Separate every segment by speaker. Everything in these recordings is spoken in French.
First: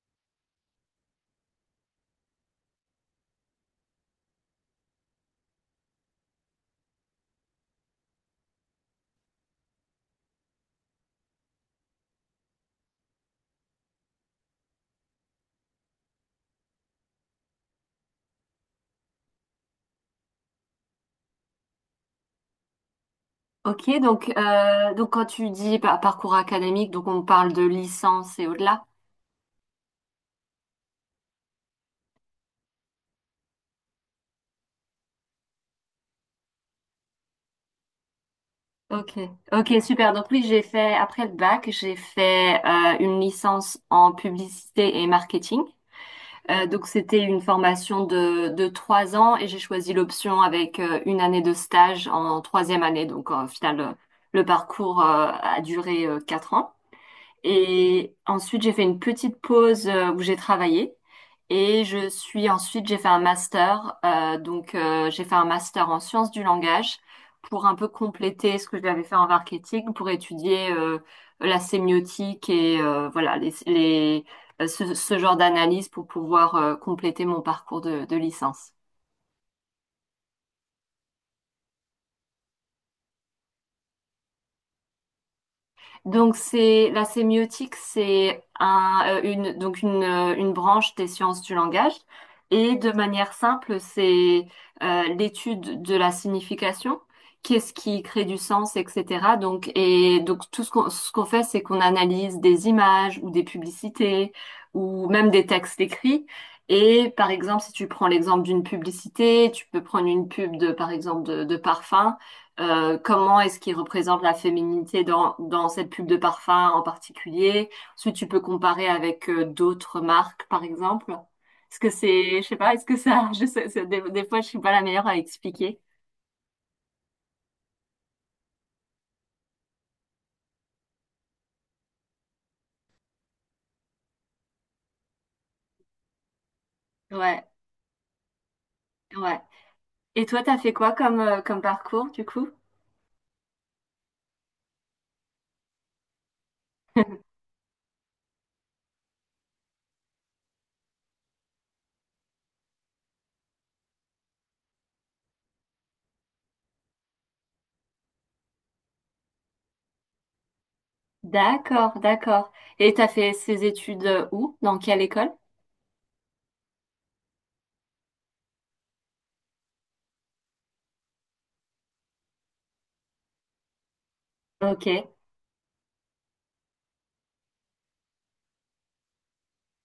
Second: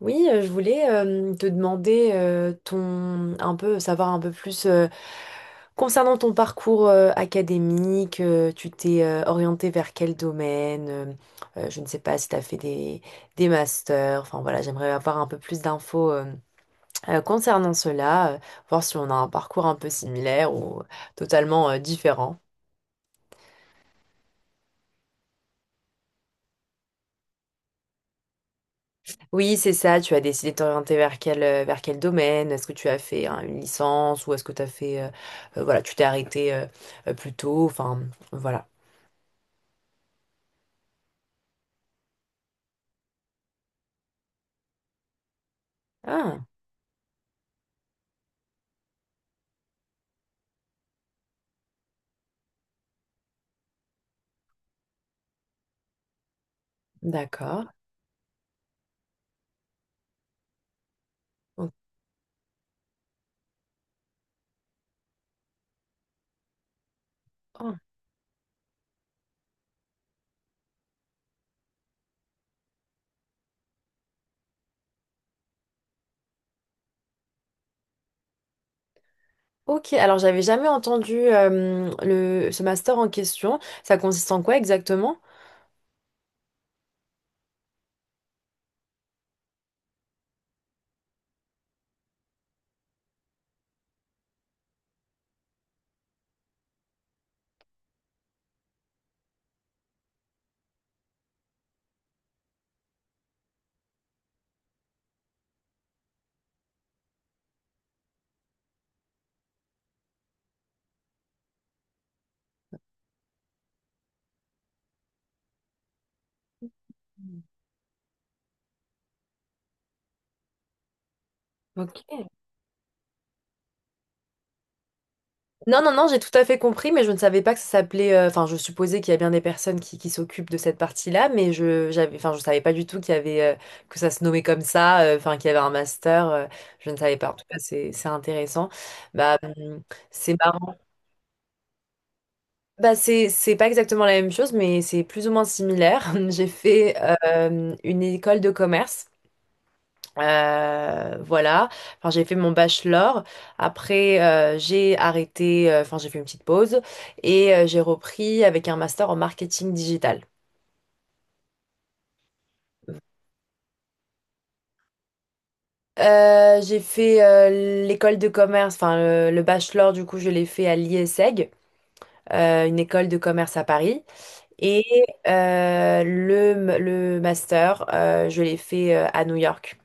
Speaker 1: Oui, je voulais te demander ton un peu savoir un peu plus concernant ton parcours académique. Tu t'es orienté vers quel domaine? Je ne sais pas si tu as des masters, enfin voilà, j'aimerais avoir un peu plus d'infos concernant cela, voir si on a un parcours un peu similaire ou totalement différent.
Speaker 2: Ok, donc quand tu dis parcours académique, donc on parle de licence et au-delà.
Speaker 1: Oui, c'est ça. Tu as décidé de t'orienter vers quel, vers quel domaine? Est-ce que tu as fait hein, une licence ou est-ce que tu as fait... voilà, tu t'es arrêté plus tôt. Enfin, voilà.
Speaker 2: Ok, ok, super. Donc oui, j'ai fait, après le bac, j'ai fait une licence en publicité et marketing.
Speaker 1: Ah,
Speaker 2: Donc c'était une formation de 3 ans et j'ai choisi l'option avec une année de stage en troisième année. Donc au final, le parcours a duré 4 ans.
Speaker 1: d'accord.
Speaker 2: Et ensuite, j'ai fait une petite pause où j'ai travaillé.
Speaker 1: O-
Speaker 2: Et je suis ensuite, j'ai fait un master. Donc, j'ai fait un master en sciences du langage pour un
Speaker 1: ah,
Speaker 2: peu compléter ce que j'avais fait en marketing, pour étudier la sémiotique et voilà ce, ce genre d'analyse pour pouvoir compléter mon parcours de licence.
Speaker 1: Ok, alors j'avais jamais entendu ce master en question. Ça consiste en quoi exactement?
Speaker 2: Donc c'est la sémiotique, c'est un, une donc une branche des sciences du langage et de manière simple, c'est l'étude de la signification, qu'est-ce qui crée du sens, etc. Donc et donc tout ce qu'on fait, c'est qu'on analyse des images ou des publicités ou même des textes écrits. Et par exemple, si tu prends l'exemple d'une publicité, tu peux prendre une pub de par exemple de parfum. Comment est-ce qu'il représente la féminité dans cette pub de parfum en particulier? Ensuite, tu peux comparer avec d'autres marques, par exemple. Est-ce que
Speaker 1: Ok.
Speaker 2: c'est, je sais pas, est-ce que ça, je sais, des fois, je suis pas la meilleure à expliquer.
Speaker 1: Non, non, non, j'ai tout à fait compris, mais je ne savais pas que ça s'appelait. Enfin, je supposais qu'il y a bien des personnes qui s'occupent de cette partie-là, j'avais, enfin, je savais pas du tout qu'il y avait que ça se nommait comme ça. Enfin, qu'il y avait un master. Je ne savais pas. En tout
Speaker 2: Ouais,
Speaker 1: cas, c'est intéressant. Bah,
Speaker 2: ouais.
Speaker 1: hum,
Speaker 2: Et
Speaker 1: c'est
Speaker 2: toi, t'as fait
Speaker 1: marrant.
Speaker 2: quoi comme, comme parcours, du coup?
Speaker 1: Bah, c'est pas exactement la même chose, mais c'est plus ou moins similaire. J'ai fait une école de commerce. Voilà. Enfin, j'ai fait mon bachelor. Après, j'ai arrêté. Enfin, j'ai fait une petite pause et j'ai repris avec un master en marketing digital.
Speaker 2: D'accord, d'accord. Et t'as fait ces études où? Dans quelle école?
Speaker 1: J'ai fait l'école de commerce. Enfin, le bachelor, du coup, je l'ai fait à l'IESEG, une école de commerce à Paris. Et
Speaker 2: Ok,
Speaker 1: le master, je l'ai fait à New York.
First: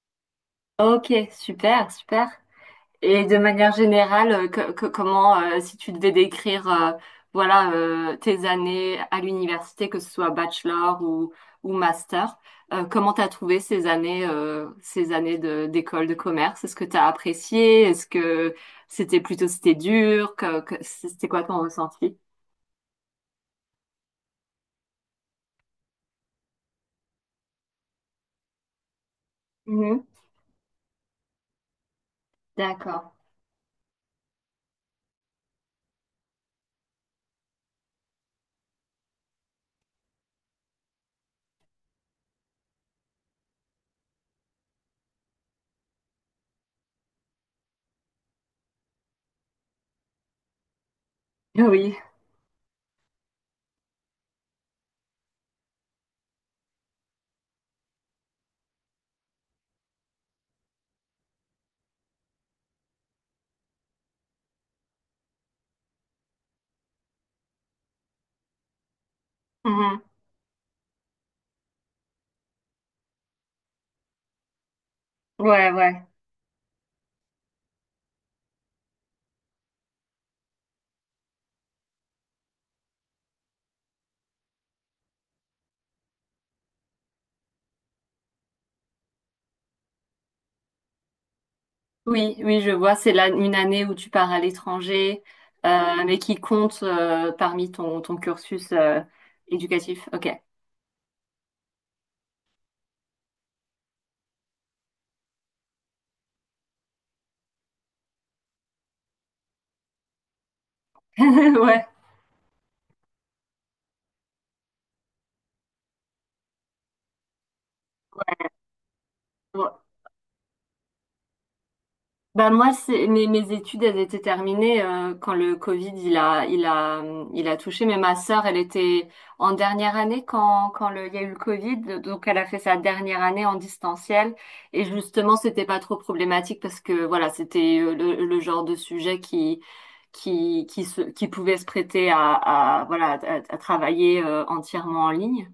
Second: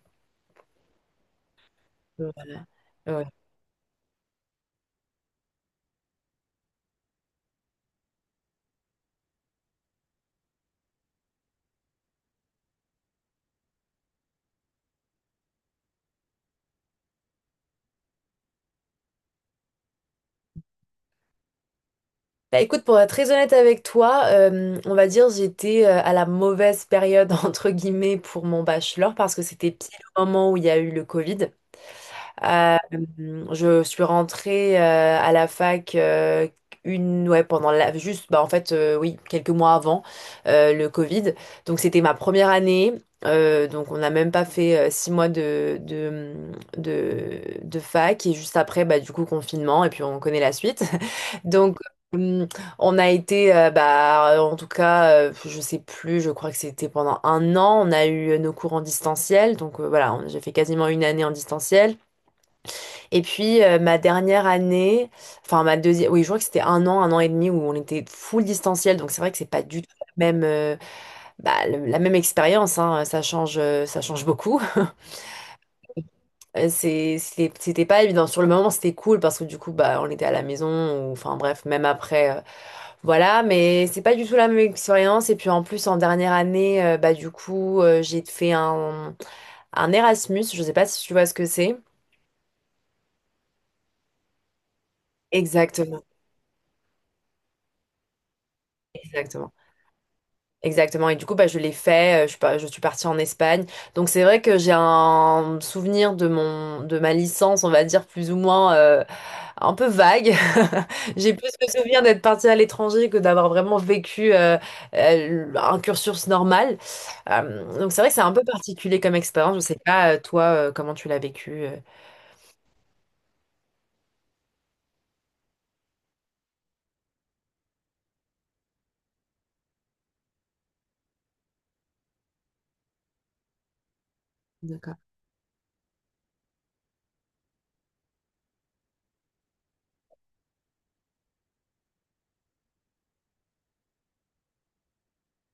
Speaker 2: ok, super, super.
Speaker 1: Voilà. Ouais.
Speaker 2: Et de manière générale, comment, si tu devais décrire, voilà, tes années à l'université, que ce soit bachelor ou master, comment t'as trouvé ces années d'école de commerce? Est-ce que t'as apprécié? Est-ce que c'était plutôt, c'était dur? C'était quoi ton ressenti?
Speaker 1: Bah écoute, pour être très honnête avec toi, on va dire j'étais à la mauvaise période entre guillemets pour mon bachelor parce que c'était pile
Speaker 2: Mhm.
Speaker 1: au moment où il y a eu le Covid. Euh,
Speaker 2: D'accord.
Speaker 1: je suis rentrée à la fac une ouais pendant la juste bah en fait oui quelques mois avant le Covid. Donc c'était ma première année. Donc on n'a même pas fait six mois de fac et juste après bah du coup confinement et puis on connaît la suite. Donc
Speaker 2: Oui.
Speaker 1: hum, on a été bah en tout cas je sais plus je crois que c'était pendant un an on a eu nos cours en distanciel donc voilà j'ai fait quasiment une année en distanciel. Et puis ma dernière année, enfin ma deuxième, oui, je crois que c'était un an et demi où on était full distanciel, donc c'est vrai que c'est pas du tout
Speaker 2: Mhm.
Speaker 1: la même, la même expérience, hein, ça change beaucoup.
Speaker 2: Ouais, ouais.
Speaker 1: C'était pas évident. Sur le moment, c'était cool parce que du coup, bah, on était à la maison, ou, enfin bref, même après, voilà, mais c'est pas du tout la même expérience. Et puis en plus, en dernière année, bah du coup, un Erasmus, je sais pas si tu vois ce que c'est.
Speaker 2: Oui, oui, je vois. C'est là une année où tu pars à l'étranger,
Speaker 1: Exactement,
Speaker 2: mais qui compte parmi ton, ton cursus
Speaker 1: exactement.
Speaker 2: éducatif. Ok.
Speaker 1: Exactement. Et du coup, bah, je l'ai fait. Je suis pas, je suis partie en Espagne. Donc, c'est vrai que j'ai un souvenir de mon, de ma licence, on va dire, plus ou moins, un peu vague. J'ai plus le
Speaker 2: Ouais.
Speaker 1: souvenir d'être partie à l'étranger que d'avoir vraiment vécu, un cursus normal. Donc, c'est vrai que c'est un peu particulier comme expérience. Je
Speaker 2: Bon,
Speaker 1: sais pas, toi, comment tu l'as vécu.
Speaker 2: ben moi, c'est, mes, mes études, elles étaient terminées quand le Covid, il a touché. Mais ma sœur, elle était en dernière année il y a eu le Covid. Donc, elle a fait sa dernière année en distanciel. Et
Speaker 1: D'accord.
Speaker 2: justement, c'était pas trop problématique parce que, voilà, c'était le genre de sujet qui se, qui pouvait se prêter à, voilà, à travailler entièrement en ligne.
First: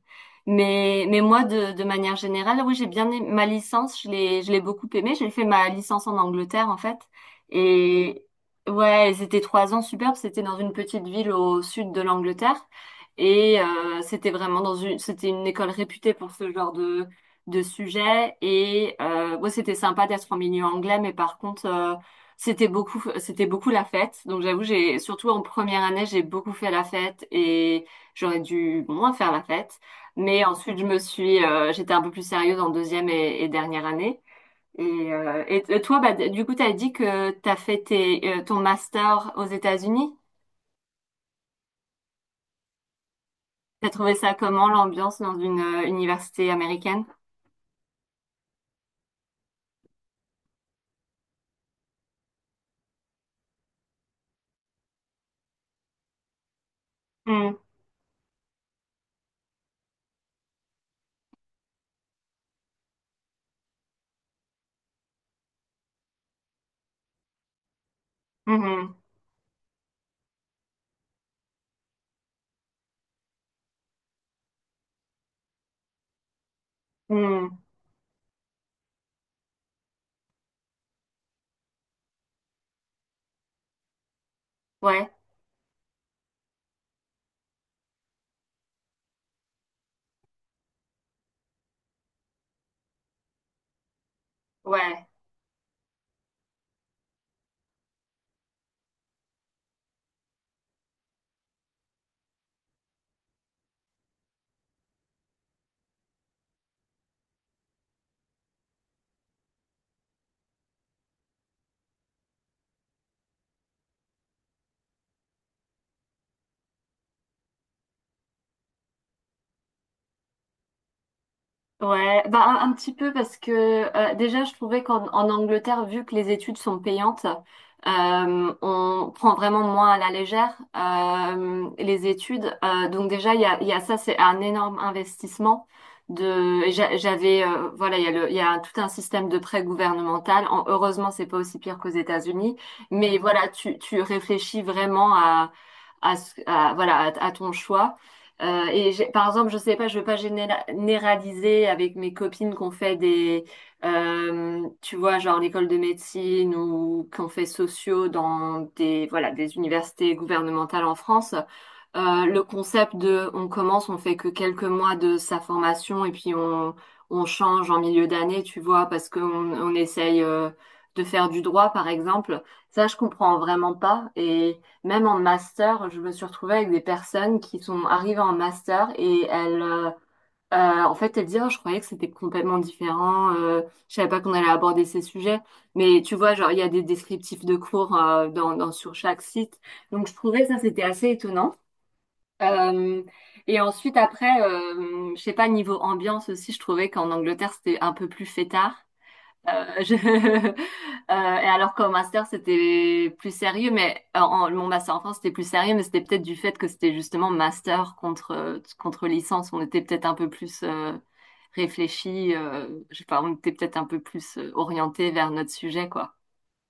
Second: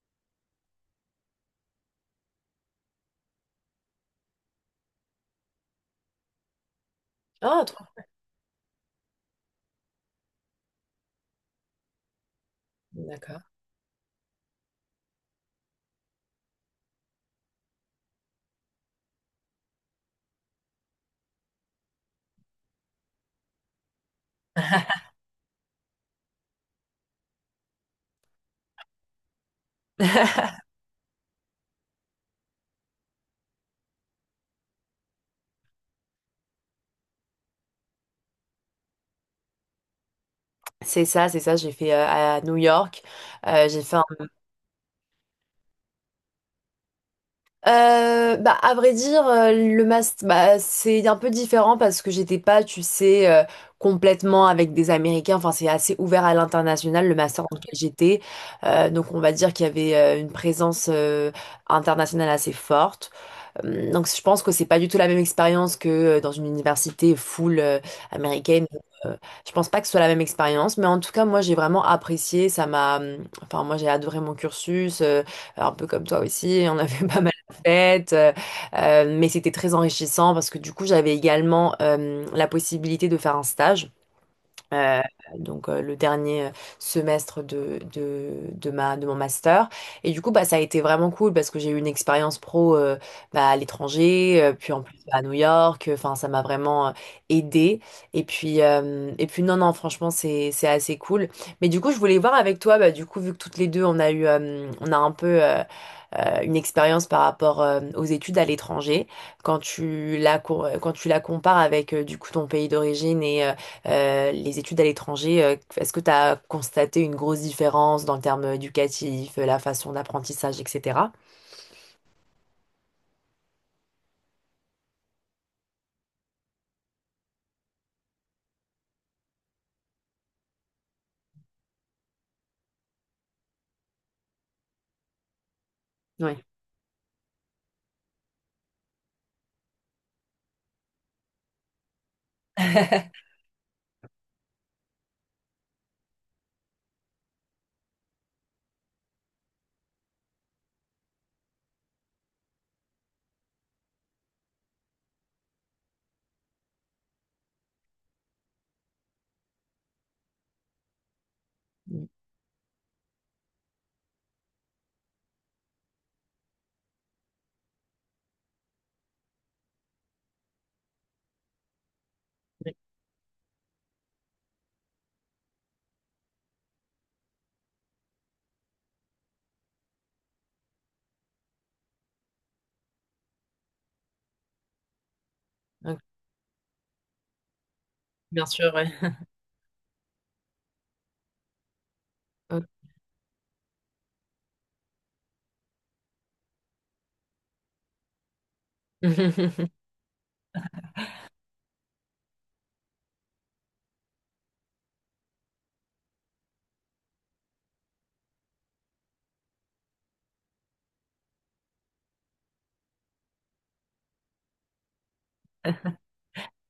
Speaker 2: Mais moi, de manière générale, oui, j'ai bien aimé ma licence, je l'ai beaucoup aimée. J'ai fait ma licence en Angleterre, en fait.
Speaker 1: Ah, toi.
Speaker 2: Et ouais, et c'était 3 ans superbes. C'était dans une petite ville au sud de l'Angleterre.
Speaker 1: D'accord.
Speaker 2: Et c'était vraiment dans une, c'était une école réputée pour ce genre de sujet. Et ouais, c'était sympa d'être en milieu anglais, mais par contre, c'était beaucoup la fête. Donc j'avoue, j'ai, surtout en première année, j'ai beaucoup fait la fête et j'aurais dû bon, moins faire la fête. Mais ensuite, j'étais un peu plus sérieuse en deuxième et dernière année. Et et toi, bah, du coup, t'as dit que t'as fait tes, ton master aux États-Unis.
Speaker 1: C'est ça, c'est ça. J'ai fait à New York. J'ai
Speaker 2: T'as
Speaker 1: fait
Speaker 2: trouvé ça comment, l'ambiance dans une université américaine?
Speaker 1: Bah, à vrai dire, le master, bah, c'est un peu différent parce que j'étais pas, tu sais, complètement avec des Américains. Enfin, c'est assez ouvert à l'international, le master
Speaker 2: Mm,
Speaker 1: dans lequel j'étais. Donc, on va dire qu'il y avait une présence internationale assez forte. Donc je pense que c'est pas du tout la même expérience que dans une université full américaine.
Speaker 2: mhm,
Speaker 1: Euh, Je pense pas que ce soit la même expérience, mais en tout cas moi j'ai vraiment apprécié. Ça m'a, enfin moi j'ai adoré mon cursus, un peu comme toi aussi. On avait pas mal de
Speaker 2: mm.
Speaker 1: fêtes, mais c'était très enrichissant parce que du coup j'avais également la possibilité de faire un stage euh,
Speaker 2: Ouais,
Speaker 1: donc le dernier semestre de ma, de mon master. Et du coup, bah, ça a été vraiment cool parce que j'ai eu une expérience pro bah, à l'étranger, puis en plus
Speaker 2: ouais.
Speaker 1: bah, à New York. Enfin, ça m'a vraiment aidé. Et puis non, non, franchement, c'est assez cool. Mais du coup, je voulais voir avec toi, bah, du coup, vu que toutes les deux, on a eu, on a un peu... une expérience par rapport aux études à l'étranger, quand tu la compares avec du coup ton pays d'origine et les études à l'étranger, est-ce que tu as constaté une grosse différence dans le terme éducatif, la façon d'apprentissage, etc.?
Speaker 2: Ouais, bah un petit peu parce que déjà je trouvais qu'en en Angleterre, vu que les études sont payantes, on prend vraiment moins à la légère les études. Donc déjà il y a ça, c'est un énorme investissement.
Speaker 1: Ouais.
Speaker 2: Et j'avais voilà, il y a le, il y a tout un système de prêt gouvernemental. En- heureusement, c'est pas aussi pire qu'aux États-Unis, mais voilà, tu réfléchis vraiment à voilà à ton choix. Par exemple, je sais pas, je veux pas généraliser avec mes copines qu'on fait des, tu vois, genre l'école de médecine ou qu'on fait sociaux dans des, voilà, des universités gouvernementales en France.
Speaker 1: Mm.
Speaker 2: Le concept de on commence, on fait que quelques mois de sa formation et puis on change en milieu d'année, tu vois, parce qu'on on essaye de faire du droit, par exemple. Ça, je comprends vraiment pas. Et même en master, je me suis retrouvée avec des personnes qui sont arrivées en master et elles, en fait, elles disent, oh, je croyais que c'était complètement différent, je savais pas qu'on allait aborder ces sujets.
Speaker 1: Ouais.
Speaker 2: Mais tu vois, genre, il y a des descriptifs de cours
Speaker 1: Bien sûr,
Speaker 2: dans,
Speaker 1: ouais.
Speaker 2: sur chaque site. Donc, je trouvais ça, c'était assez étonnant.
Speaker 1: Ok.
Speaker 2: Euh, et ensuite, après, je sais pas, niveau ambiance aussi, je trouvais qu'en Angleterre, c'était un peu plus fêtard. Euh, je- euh, et alors qu'au master, c'était plus sérieux, mon master en France, c'était plus sérieux, mais c'était peut-être du fait que c'était justement master contre, contre licence. On était peut-être un peu plus réfléchi, je sais pas, on était peut-être un peu plus orienté vers notre sujet, quoi.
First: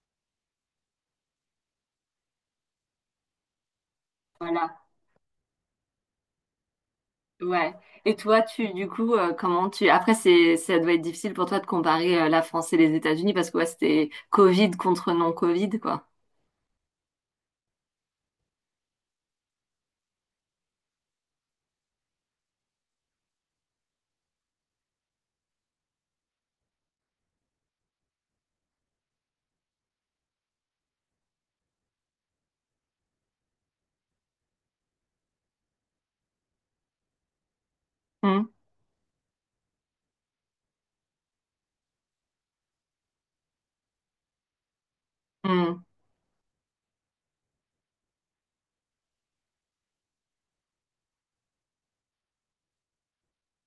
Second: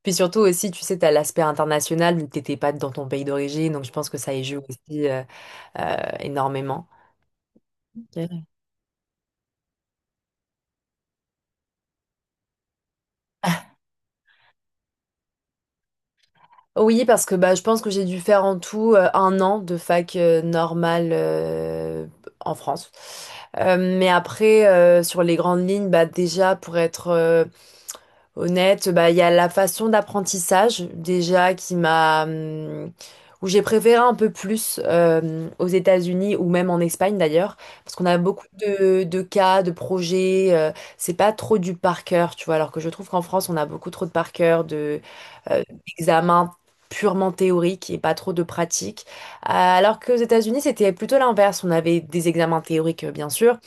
Speaker 1: Puis surtout aussi, tu sais, tu as l'aspect international, tu n'étais pas dans ton pays d'origine, donc je pense que ça y joue
Speaker 2: Voilà.
Speaker 1: aussi énormément.
Speaker 2: Ouais. Et toi, tu, du coup, comment tu... Après, c'est, ça doit être difficile pour toi de comparer la France et les États-Unis parce que ouais, c'était Covid contre non-Covid, quoi.
Speaker 1: Oui, parce que bah, je pense que j'ai dû faire en tout un an de fac normale en France. Mais après, sur les grandes lignes, bah, déjà pour être honnête, bah, il y a la façon d'apprentissage déjà qui m'a... où j'ai préféré un peu plus aux États-Unis ou même en Espagne d'ailleurs, parce qu'on a
Speaker 2: Hmm,
Speaker 1: beaucoup de cas, de projets, c'est pas trop du par cœur, tu vois, alors que je trouve qu'en France, on a beaucoup trop de par cœur, euh,
Speaker 2: hmm,
Speaker 1: d'examens purement théoriques et pas trop de pratiques, alors qu'aux États-Unis, c'était plutôt l'inverse, on avait des examens théoriques, bien sûr,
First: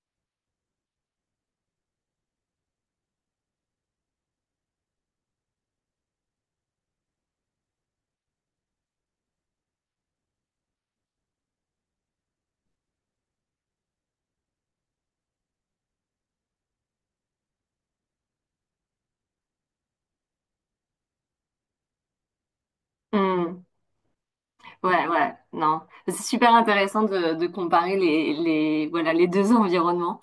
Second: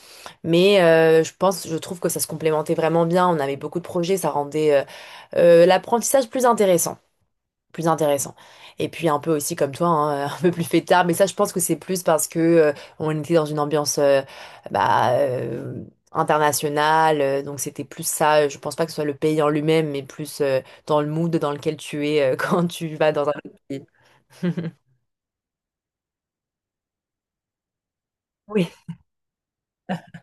Speaker 1: mais je pense, je trouve que ça se complémentait vraiment bien. On avait beaucoup de projets, ça rendait l'apprentissage plus plus intéressant. Et puis un peu aussi comme toi, hein, un peu plus fêtard. Mais ça, je pense que c'est plus parce que on était dans une ambiance bah, euh, internationale. Donc c'était plus ça. Je pense pas que ce soit le pays en lui-même, mais plus dans le mood dans lequel tu es quand tu vas dans un autre
Speaker 2: hmm.
Speaker 1: pays.
Speaker 2: Ouais, ouais, non. C'est super intéressant de comparer
Speaker 1: Oui,
Speaker 2: les, voilà, les deux environnements.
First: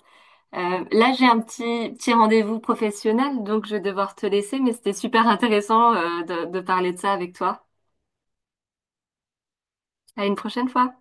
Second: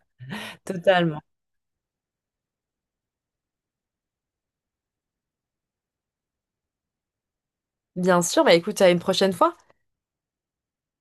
Speaker 2: Là,
Speaker 1: totalement.
Speaker 2: j'ai un petit, petit rendez-vous professionnel, donc je vais devoir te laisser, mais c'était super intéressant, de parler de ça avec toi.
Speaker 1: Bien sûr. Bah écoute, à une prochaine fois.
Speaker 2: À une prochaine fois.